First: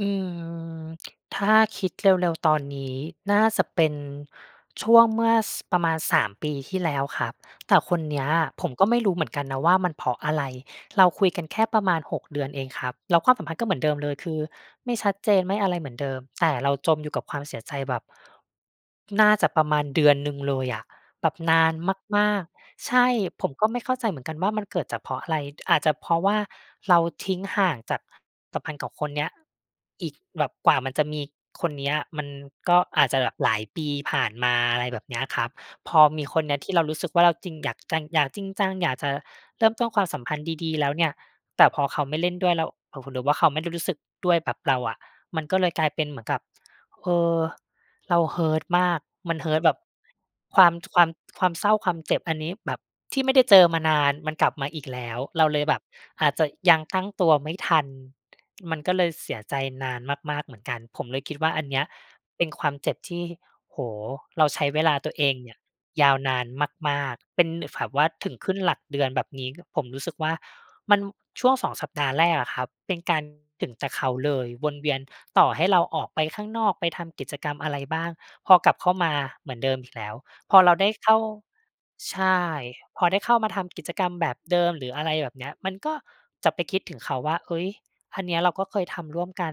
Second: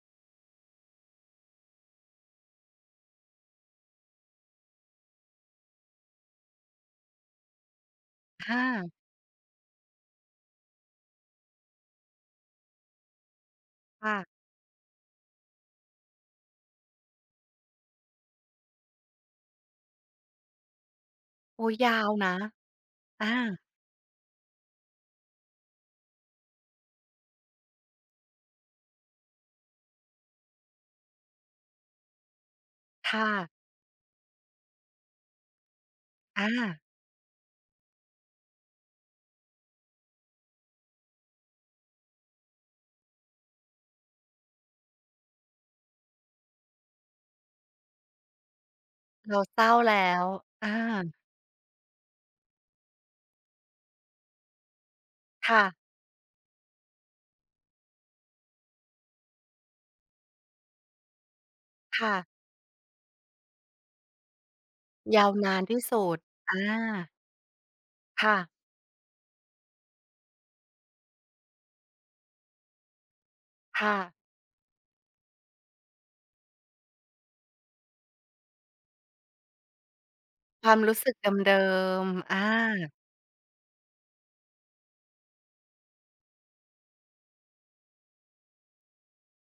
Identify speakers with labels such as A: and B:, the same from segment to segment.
A: อืม ถ้าคิดเร็ว ๆ ตอนนี้ น่าจะเป็นช่วงเมื่อ ส ประมาณ 3 ปีที่แล้วครับ แต่คนเนี้ย
B: ค่
A: ผมก
B: ะ
A: ็ไม่รู้เหมือนกันนะว่า มันเพราะอะไร เราคุยกันแค่ประมาณ 6 เดือนเองครับ แล้วความสัมพันธ์ก็เหมือนเดิม
B: ค
A: เล
B: ่
A: ย
B: ะ
A: คือไม่ชัดเจน ไม่อะไรเหมือนเดิม แต่เราจมอยู่กับความเสียใจแบบ น่าจะประมาณเดือนหนึ่งเลยอะ แบบน
B: โอ๊
A: า
B: ย
A: น
B: ยาว
A: ม
B: นะ
A: าก ๆ ใช่
B: อ
A: ผม
B: า
A: ก็ไม่เข้าใจเหมือนกันว่า มันเกิดจาก เพราะอะไร อาจจะเพราะว่า เราทิ้งห่างจาก สัมพันธ์กับคนเนี้ย อีกแบบ กว่ามันจะมีคนเนี้ยมันก็อาจ
B: ค
A: จะ
B: ่
A: แบบ
B: ะ
A: หลายปีผ่านมา อะไรแบบเนี้ยครับ พอมีค
B: อ
A: นเนี้ยที่
B: า
A: เรารู้สึกว่า เราจริง อยากจัง อยากจริงจัง อยากจะเริ่มต้นความสัมพันธ์ดี ๆ แล้วเนี่ย แต่พอเขาไม่เล่นด้วยแล้ว หรือว่าเขาไม่รู้สึกด้วยแบบเราอะ มันก็เลยกลายเป็นเหมือนกับ เออ เรา hurt มาก
B: เ
A: ม
B: ร
A: ั
B: า
A: น
B: เศ
A: hurt
B: ร้
A: แ
B: า
A: บบ
B: แล้ว
A: คว
B: อ
A: าม ท ความ
B: า
A: ความเศร้า ความเจ็บ อันนี้แบบที่ไม่ได้เจอมานาน มันกลับมาอีกแล้ว เรา
B: ค
A: เ
B: ่
A: ลยแ
B: ะ
A: บบอาจจะยังตั้งตัวไม่ทัน มันก็เลยเสียใจนานมาก ๆ เหมือนกัน ผมเลยคิดว่า อันเนี้ย
B: ค่ะ
A: เป็นความเจ็บที่ โอ้โฮ เราใช้เวลาตัว
B: ย
A: เอ
B: าว
A: ง
B: น
A: เนี
B: า
A: ่ย
B: นที่สุ
A: ยาว
B: ด
A: นาน
B: อ
A: ม
B: า
A: าก ๆ เป็นแบบว่า
B: ค
A: ถ
B: ่
A: ึง
B: ะ
A: ขึ้นหลักเดือนแบบนี้ ผมรู้สึกว่า มัน ช่วง 2 สัปดาห์แรกอะครับ เป็นการ ถึง
B: ค
A: แต่
B: ่
A: เข
B: ะ
A: าเลย วนเวียน ต่อให้เราออกไปข้างนอกไปทำกิจกรรมอะไรบ้าง พอกลับเข้ามาเหมือนเดิมอีกแล้ว พอ
B: คว
A: เร
B: า
A: า
B: ม
A: ได้
B: รู้ส
A: เ
B: ึ
A: ข้
B: ก
A: า
B: เดิม
A: ใช
B: ๆ อ
A: ่
B: า
A: พอได้เข้ามาทำกิจกรรมแบบเดิม หรืออะไรแบบเนี้ย มันก็จะไปคิดถึงเขาว่า เฮ้ย อันเนี้ยเราก็เคยทำร่วมกัน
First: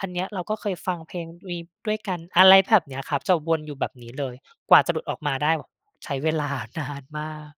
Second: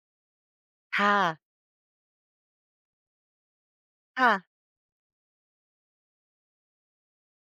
A: อันเนี้ยเราก็เคยฟั
B: ค
A: ง
B: ่
A: เพลง
B: ะ
A: นี้ด้วยกัน อะไรแบบเนี้ยครับ จะวนอยู่แบบนี้
B: ค
A: เล
B: ่
A: ย
B: ะ
A: กว่าจะหลุดออกมาได้แบบใช้ เวลานานมาก